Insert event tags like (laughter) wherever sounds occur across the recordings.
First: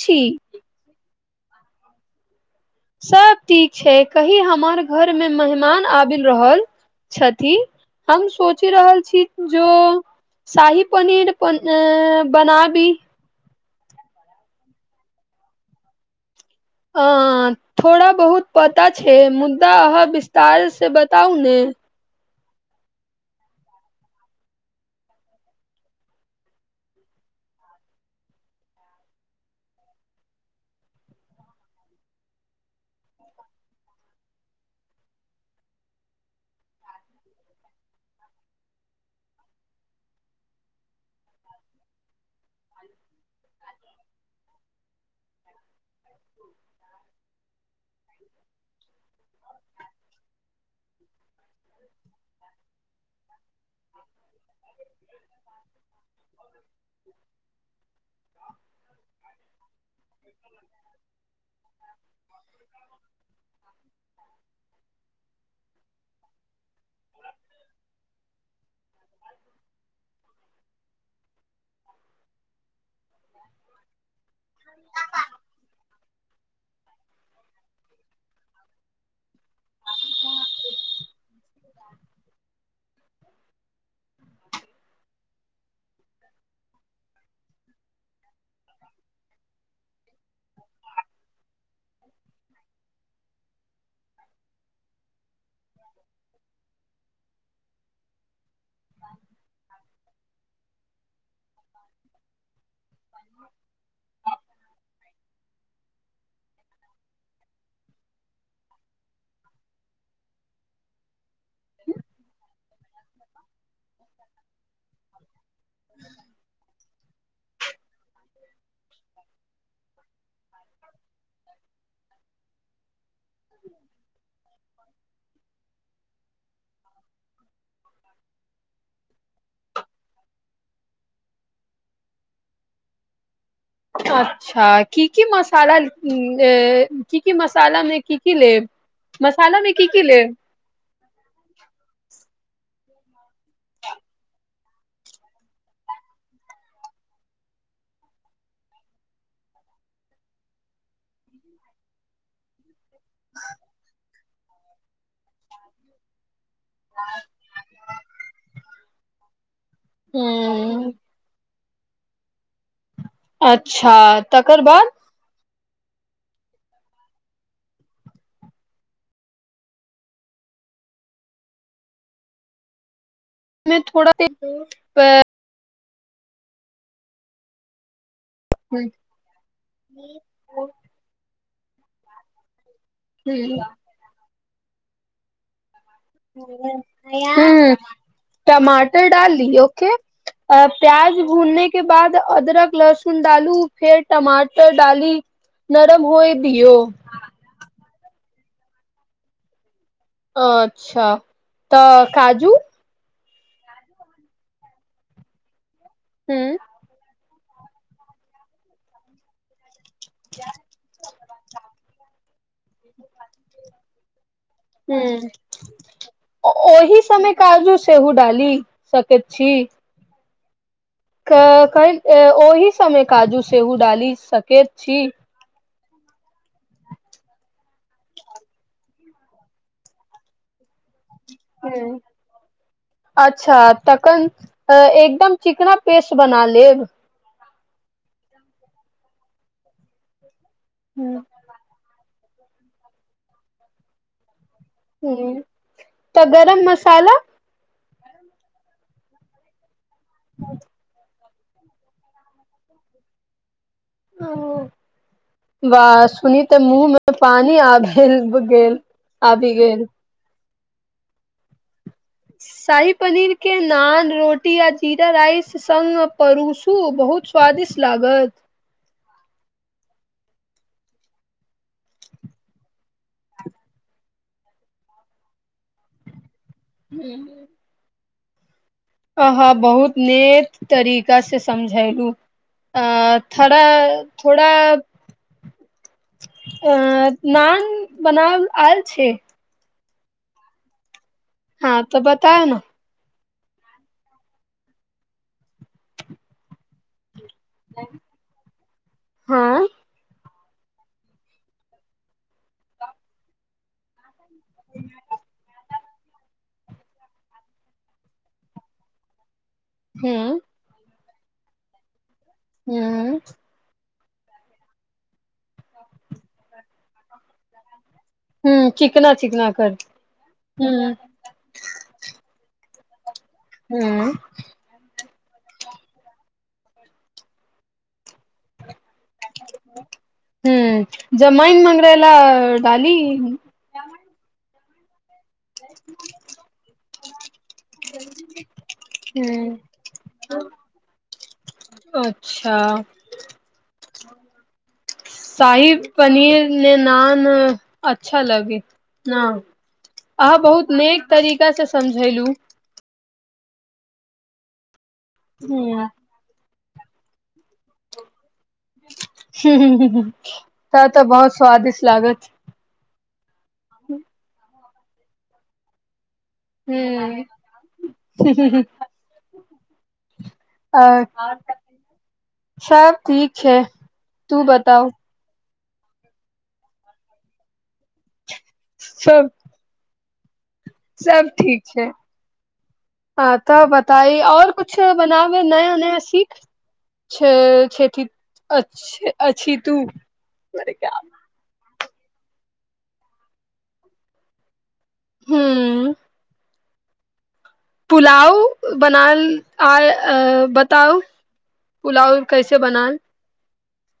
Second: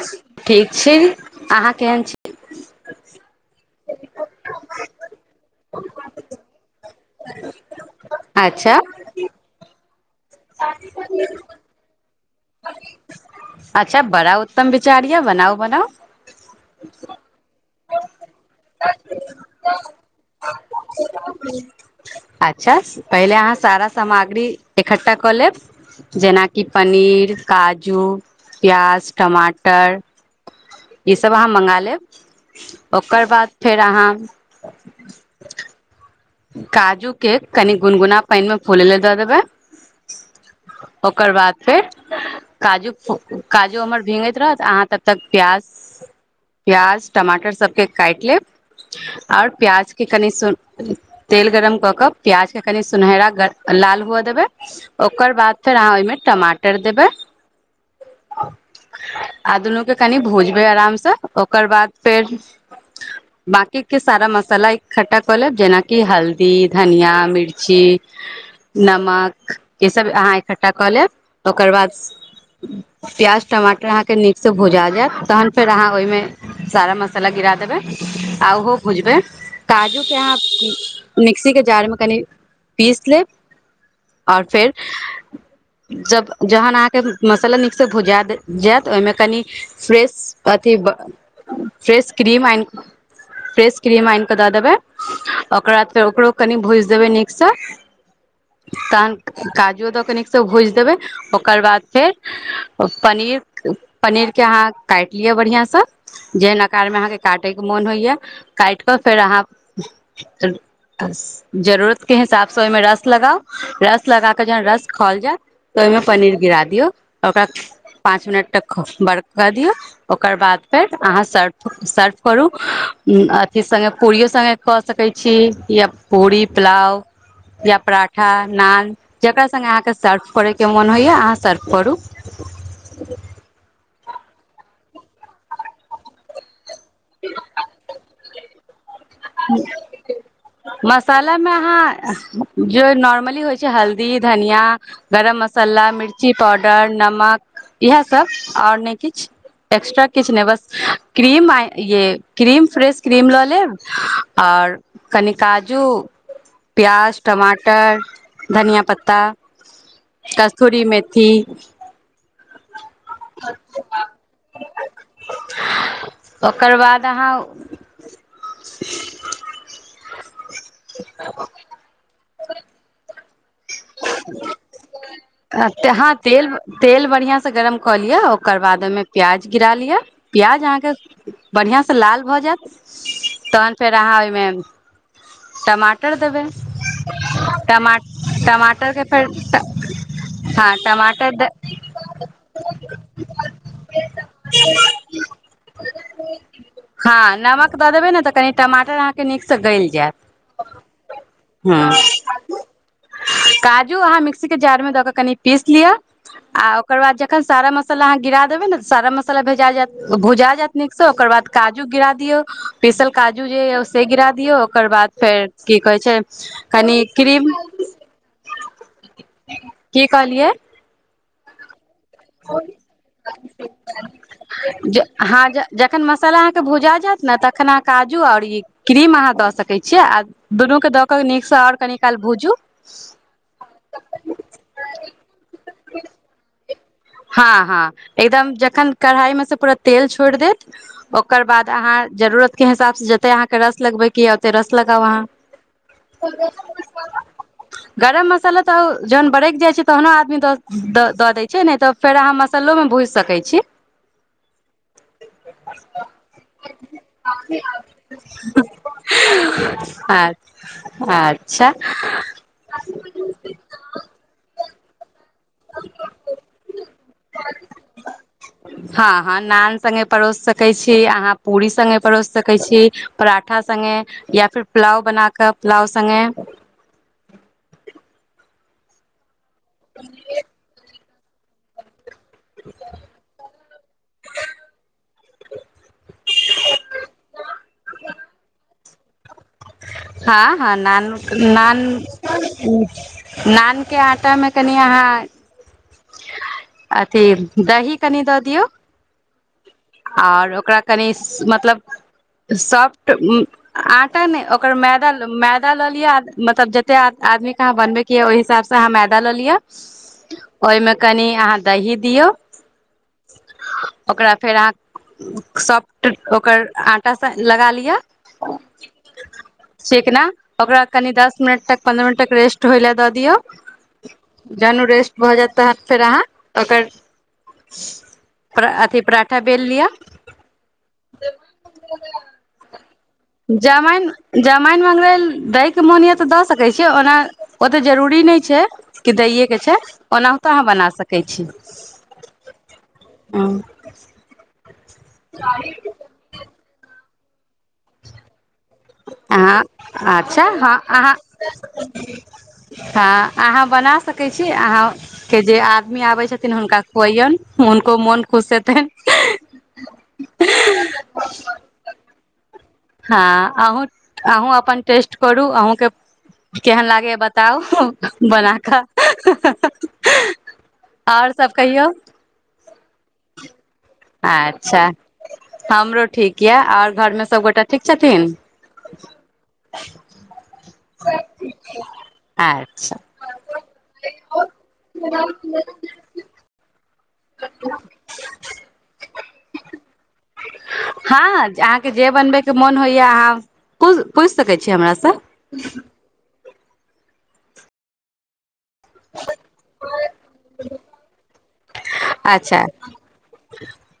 छी ठीक छै अहाँ केहन छी सब ठीक छै कंही हमर घर मे मेहमान आबि रहल छथि हम सोचि अच्छा रहल छी जौं शाही पनीर पन आ बनाबी अच्छा बड़ा उत्तम बिचार य बनाउ बनाउ ह थोड़ा बहुत पता छै मुद्दा अहाँ विस्तार से बताउ ने अच्छा पहिले अहाँ सारा सामग्री इकठ्ठा कऽ लेब जेनाकि पनीर काजू पेयाज टमाटर ई सब आहां मंगा लेब। ओकर बाद फेर आहां काजू के कनि गुनगुना पानि मे फुलै ल दऽ देबै ओकर बाद फेर काजू काजू हमर भींगैत रहत अहाँ तब तक प्याज प्याज टमाटर सभके काटि लेब आओर प्याजके कनि तेल गरम क के प्याज के कनि सुनहरा लाल हुव देबै ओकर बाद फेर अहाँ ओहिमे टमाटर देबै आ दुनू के कनि भूजबै आराम से ओकर बाद फेर बाकी के सारा मसाला इकठ्ठा कऽ लेब जेना कि हाल ई धनिया मिर्ची नमक ई सब अहाँ इकठ्ठा कऽ लेब ओकर बाद प्याज टमाटर अहाँके नीकसँ भुजा जायत तहन फेर अहाँ ओहिमे सारा मसाला गिरा देबै आ ओहो भूजबै काजूके अहाँ मिक्सीके जार मे कनि पीस लेब आओर फेर जब जहन अहाँके मसाला नीकसँ भुजा जायत ओहिमे कनि फ्रेश अथी फ्रेश क्रीम फ्रेश क्रीम आनिऽ दऽ देबै ओकर बाद फेर ओकरो कनि भुजि देबै नीकसँ तहन काजूओ दऽ कऽ नीकसँ भूजि देबै ओकर बाद फेर पनीर पनीरके अहाँ काटि लिअ बढ़िआँसँ जेहन आकार में अहाँके काटयके मोन होइए काटि कऽ फेर अहाँ जरूरत के हिसाब से ओहिमे रस लगाउ रस लगाकऽ जहन रस खौल जायत ओहिमे पनीर गिरा दियौ ओकरा पाँच मिनट तक बर्क दियऔ ओकर बाद फेर अहाँ सर्व सर्व करू अथी सङ्गे पूरियो सङ्गेऽ क या पूरी पुलाव या पराठा नान जकरा सङ्गे आहाँके सर्व करैके मन होइय अहाँ सर्व करू अच्छा की की मसाला ऐ ए की की मसालामे की की लेब मसाला मे की की लेब मसालामे अहाँ जे नॉर्मली होइ छै हल्दी धनिया गरम मसाला मिर्ची पाउडर नमक इएह सब आओर नहि किछु एक्स्ट्रा किछु नहि बस क्रीम ये क्रीम फ्रेश क्रीम लऽ लेब आओर कनि काजू प्याज टमाटर धनिया पत्ता ता कस्तूरी ह मैथी अच्छा तकर बाद ओकर बाद अहाँ (inaudible) मे थोड़ा हँ तेल तेल बढ़िआं से गरम कऽ लिअ ओकर बाद ओहिमे प्याज गिरा लिअ प्याज अहाँके बढ़िआँसँ लाल भऽ जायत तहन फेर अहाँ ओहिमे टमाट मटर देबै ह टमाट टमाटर डालली ओके हँ प्याज टमाटर द भुनने के बाद अदरक लहसुन डालू फेर टमाटर डाली नरम होय दियो बनेबय तऽ कनी माटर अह के नीकसँ ग गेल अच्छा तऽ काजू काजू अहाँ मिक्सी के जार में दऽ क कनि पीस किय हूं आ ओकर बाद अख सारा मसाला अह गिरा देबे ने सारा मसाला भेजा जात भुजा जायत नीकसँ ओकर बाद काजू गिरा दियौ पीसल काजू जे यए से गिरा दियौ ओकर बाद हूं फेर की कहैत छै कनि ओहि समय क्रीम काजू सेहो डाली सकैत छी की कहलियै क कइ ए ओहि समय काजू छओ डाली सकैत छी ज हँ जखन मसाला अहं के भूजा जायत ने तखन अह काजू और ई क्रीम अहाँ द सके छीये आ दुनू के द ह अच्छा तखन एकदम चिकना पेस्ट बना लेब हँ हँ एकदम जखन कढ़ाइ मे से पूरा तेल छोड़ देत हूं ओकर बाद अहाँ जरूरत के हिसाब से जते अहाँ के रस लगबे के य त रस लगाव हूं तऽ गरम मसाला गरम मसाल तऽ जहन बरैइक जाइ छै तहनो आदमी दऽ द द दैई छै नहि तऽ फेर अहाँ मस्सलो मे भूजि सकै छी वाह सुनी ते मुँह मे पानी आब गेल आबि गेल अच्छा शाही पनीर के नान रोटी आज जीरा राईस संग परूसु बहुत स्वादिष्ट लागत सङ्गे परोसि सकैत छी अहाँ पूरी सङ्गे परोसि सकैत छी पराठा सङ्गे या फिर पुलाव बनााकऽ पुलाव सङ्गे हूं अहब बहुत ने तरीक कैसे समझायलू अ थोड़ा थोड़ा अ नान बनाव आयल छै हां हां नान नान। हँ तऽ बताउ ने ऊं नानके आटामे कनि अहाँ अच्छ दही कनि दऽ दियौ हँ आओर ओकरा कनि मतलब सॉफ्ट आटा नहि ओकर मैदा मैदा लऽ लिअ मतलब जतेक आदमीके अहाँ बनबैके यऽ ओहि हिसाबसँ अहाँ मैदा लऽ लिअ हूंअ् ओहिमे कनि अहाँ दही दियौ हूंअ् ओकरा फेर अहाँ सॉफ्ट ओकर आटा स लगा लिअ हूँ चिकना चिकना कर ठीक न हूँ ओकरा कनि दस मिनट तक पन्द्रह मिनट तक रेस्ट धोय ला दऽ दियअ हूंअ् भऽ जायत तह फेर अहाँ ओकर अथी पराठा बेल लिअ हूं जमाइन मंगरैला डाली हूं जामाइन मंगरैल दैके मोनिय तऽ दऽ सकैत छियै ओना ओतऽ जरूरी नहि छै कि हूँ दैएके छै ओनाहितो आहां बना सकै दै छी अच्छा शाहि पनीर ने नान अच्छा लगे न ह अहाँ अच्छा ह बहुत नीक अहाँ तरीका से समझेलु हँ अहाँ बना सकैत छी अहाँ के जे ह आदमी आबै छै हुनका कोहयुन हुनको मन ह त तऽ बहुत स्वादिष्ट लागत हँ अहूँ अहूँ अपन टेस्ट करू अहूँकेये केहन लागैए ह बताउ बना कऽ अ आओर सब कहियौ सब ठीक छै तू अच्छा बताउ हमरो ठीक यऽ आओर घरमे सबगोटा छथिन (inaudible) सब सब ठीक छै अच्छा ह तऽ बताइ आऔर कुछु बनाबै नया नया सीख छ अछी ठीक अछि तू हँ अहाँके जे बनबे के मन होइया अहाँ पूछि सकै छि हमरासँ ह पुलाव बनाल आ अ बताउ पुलाव कैसे बनाए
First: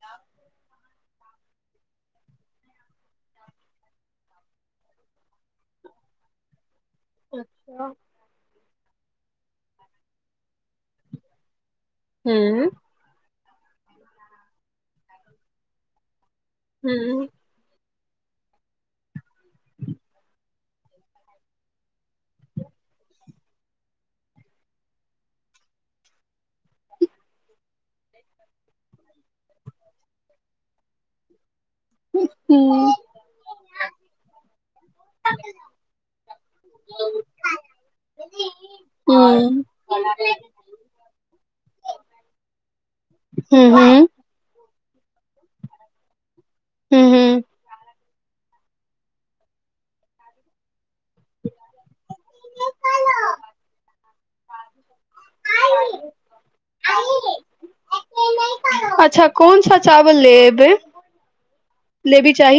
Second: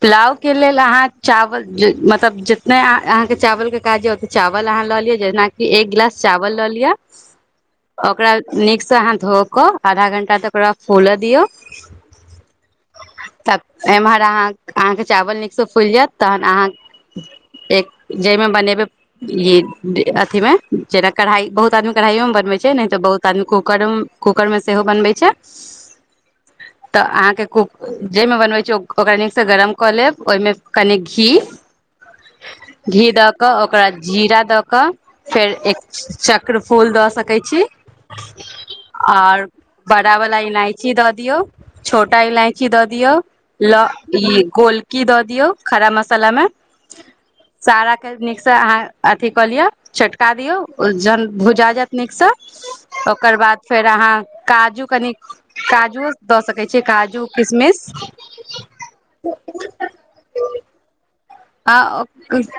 पुलाव के लेल अहाँ चावल मतलब जितने अहाँके चावल के काज य ओते चावल अहाँ लऽ लिअ जेनाकि एक गिलास चावल लऽ लिअ अच्छा ओकरा नीकसँ अहाँ धो कऽ आधा घंटा तक ओकरा फुल दियौ हूँ त एमहर अह अहाँके चावल नीकसँ फुलि जायत तहन अहाँ हूँ एक जाहिमे बनेबै ई अथी मे जेना कढ़ाइ बहुत आदमी कढ़ाइयो मे बनबै छै नहि तऽ बहुत आदमी कूकर कूकर मे सेहो बनबै छै तऽ अहाँके क जाहिमे बनबै छीयै ओकरा नीकसँ गरम कऽ लेब ओहिमे कनी घी हूँ घी द क ओकरा जीरा द क फेर एक चक्र फूल दऽ सकैत छी आऔर बड़ा वला इलायची दऽ दियौ छोटा इलायची द दिय ल हूँ ई बोलकी द दिऔ खरा मसालामे हूॅं हूँ नीक स अहाँ अथी क लिय चटका दियौ जहन भुजा जेत नीक स ओकरा बाद फेर अहाँ काजू कनीक काजूओ द सकइ छियै काजू किशमिश अच्छा कोन सा चावल लेअ्बै आ ओ क् स्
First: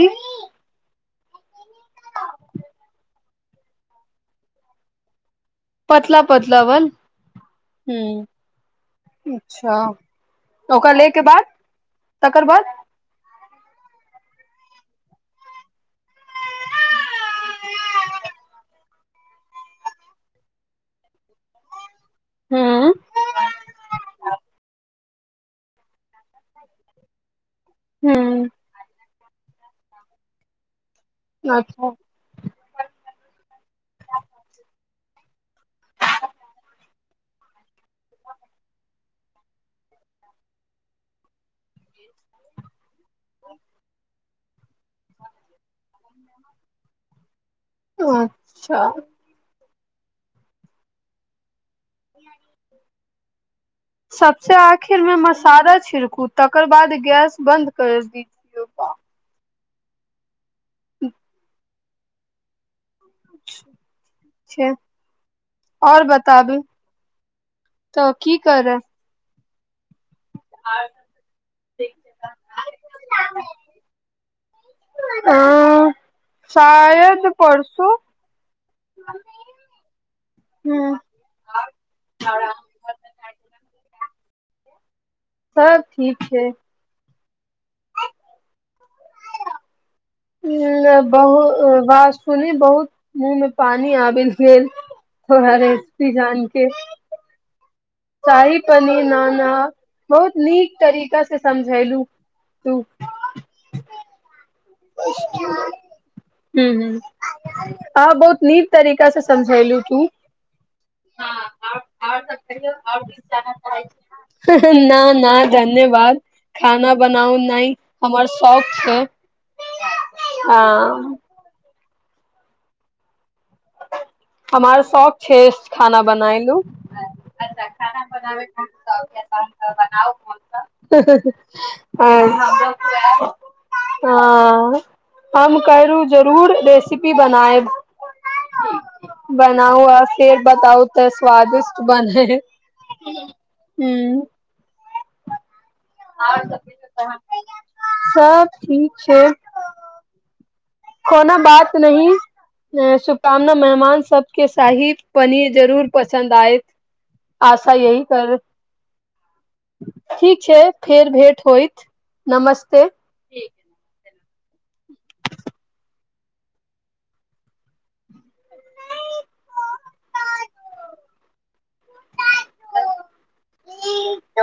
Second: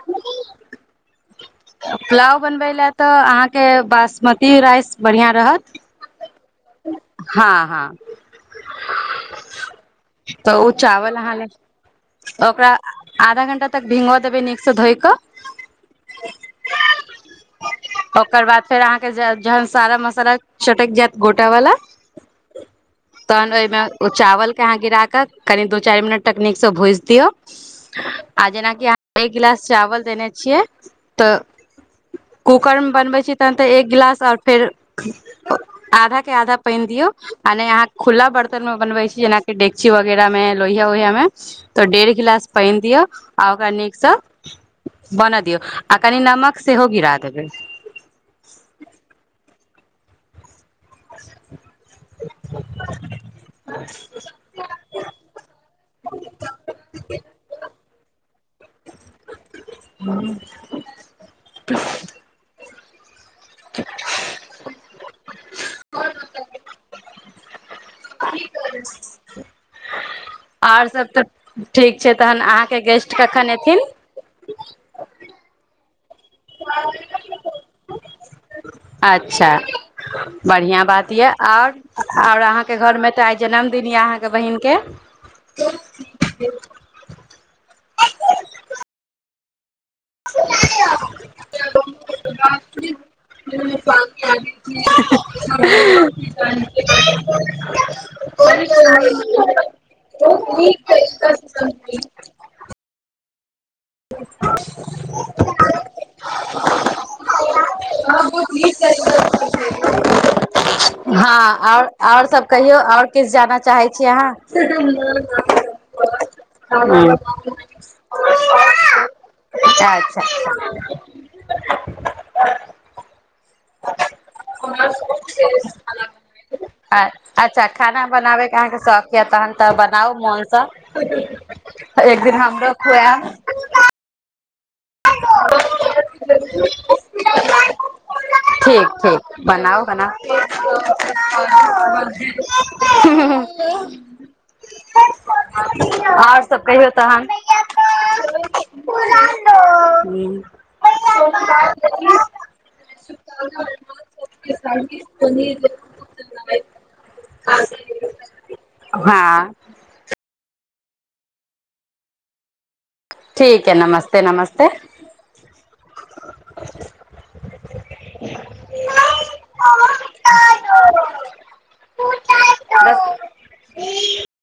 पुलाव बनबै लए तऽ अहाँके बासमती राइस बढ़िया रहत पतला पतला बन हँ हँ हूं अच्छा तऽ ओ ओकरा ले चावल के अहाँ बाद तकर बाद देब नीक स धोइ क ओकर बाद फेर अहाँके जहन सारा मसाला चटृकि जायत गोटा वाला हूँ तहन ओहिमे ओ चावल के अहाँ गिरा त कनि दू चार मिनट नीक स भूजि दियौ आ हूँ जेना की आहां एक गिलास चावल देने छियै तऽ अच्छा कूकरमे बनबै छी तहन तऽ एक गिलास आओर फेर आधा के आधा पानि दियौ माने अहाँ खुला बरतन मे बनबै छी जेनाकि डेकची वगैरह में लोहिया वोहिया में तो डेढ़ गिलास पाइन दियौ आई ओकरा नीक स (inaudible) बनअ दिऔ कनि नमक सेहो गिरा देबै अच्छा (inaudible) (inaudible) सबस आखिरमें मसाला छिड़कू तकर बाद गैस बन्द कर दीजियऔा हूं उह प (unintelligible) छै आओर बताबु तऽ की करब आओर सभ तऽ ठीक छै तहन अहाँके गेस्ट कखन एथिन आ शायद परसू अच्छा बढ़िआँ हूँ बात इय आर आर अहाँके घरमे तऽ आइ जन्मदिन य अहाँ बहिनके सब ठीक छै बहु बात सुनी बहुत मुँह में पानी आबि गेल तोरा रेसिपी जान के आ शाही पनीर नाना बहुत नीक तरीका से समझेलू तू। ह ह आ बहुत नीक तरीका से समझायल तू हं हँ आओर आओर सब कहियौ आओर किछु जाना चाहै छी अहाँ हं न न धन्यवाद खाना बनाउ नहि पौकसे अच्छा अच्छा (inaudible) हमार शौक छै खाना बनायलु अच्छा खाना बनाबैके अहाँके शौक यऽ तहन तऽ बनाउ मोनसँ एक दिन हमरो खुआएब हां हम करु जरूर रेसिपी बनायब ठीक ठीक बनाउ आ गना फेर बताउ तऽ स्वादिष्ट बने ह आओर सब कहियौ तहन सब ठीक छै हो कोनो बात नही शुभका मना मेहमान सभके साहि पनीर जरूर पसन्द आयैत आशा यही करब हँ ठीक छै फेर भेट होइत नमस ठीक है नमस ते नमस्ते ब (unintelligible)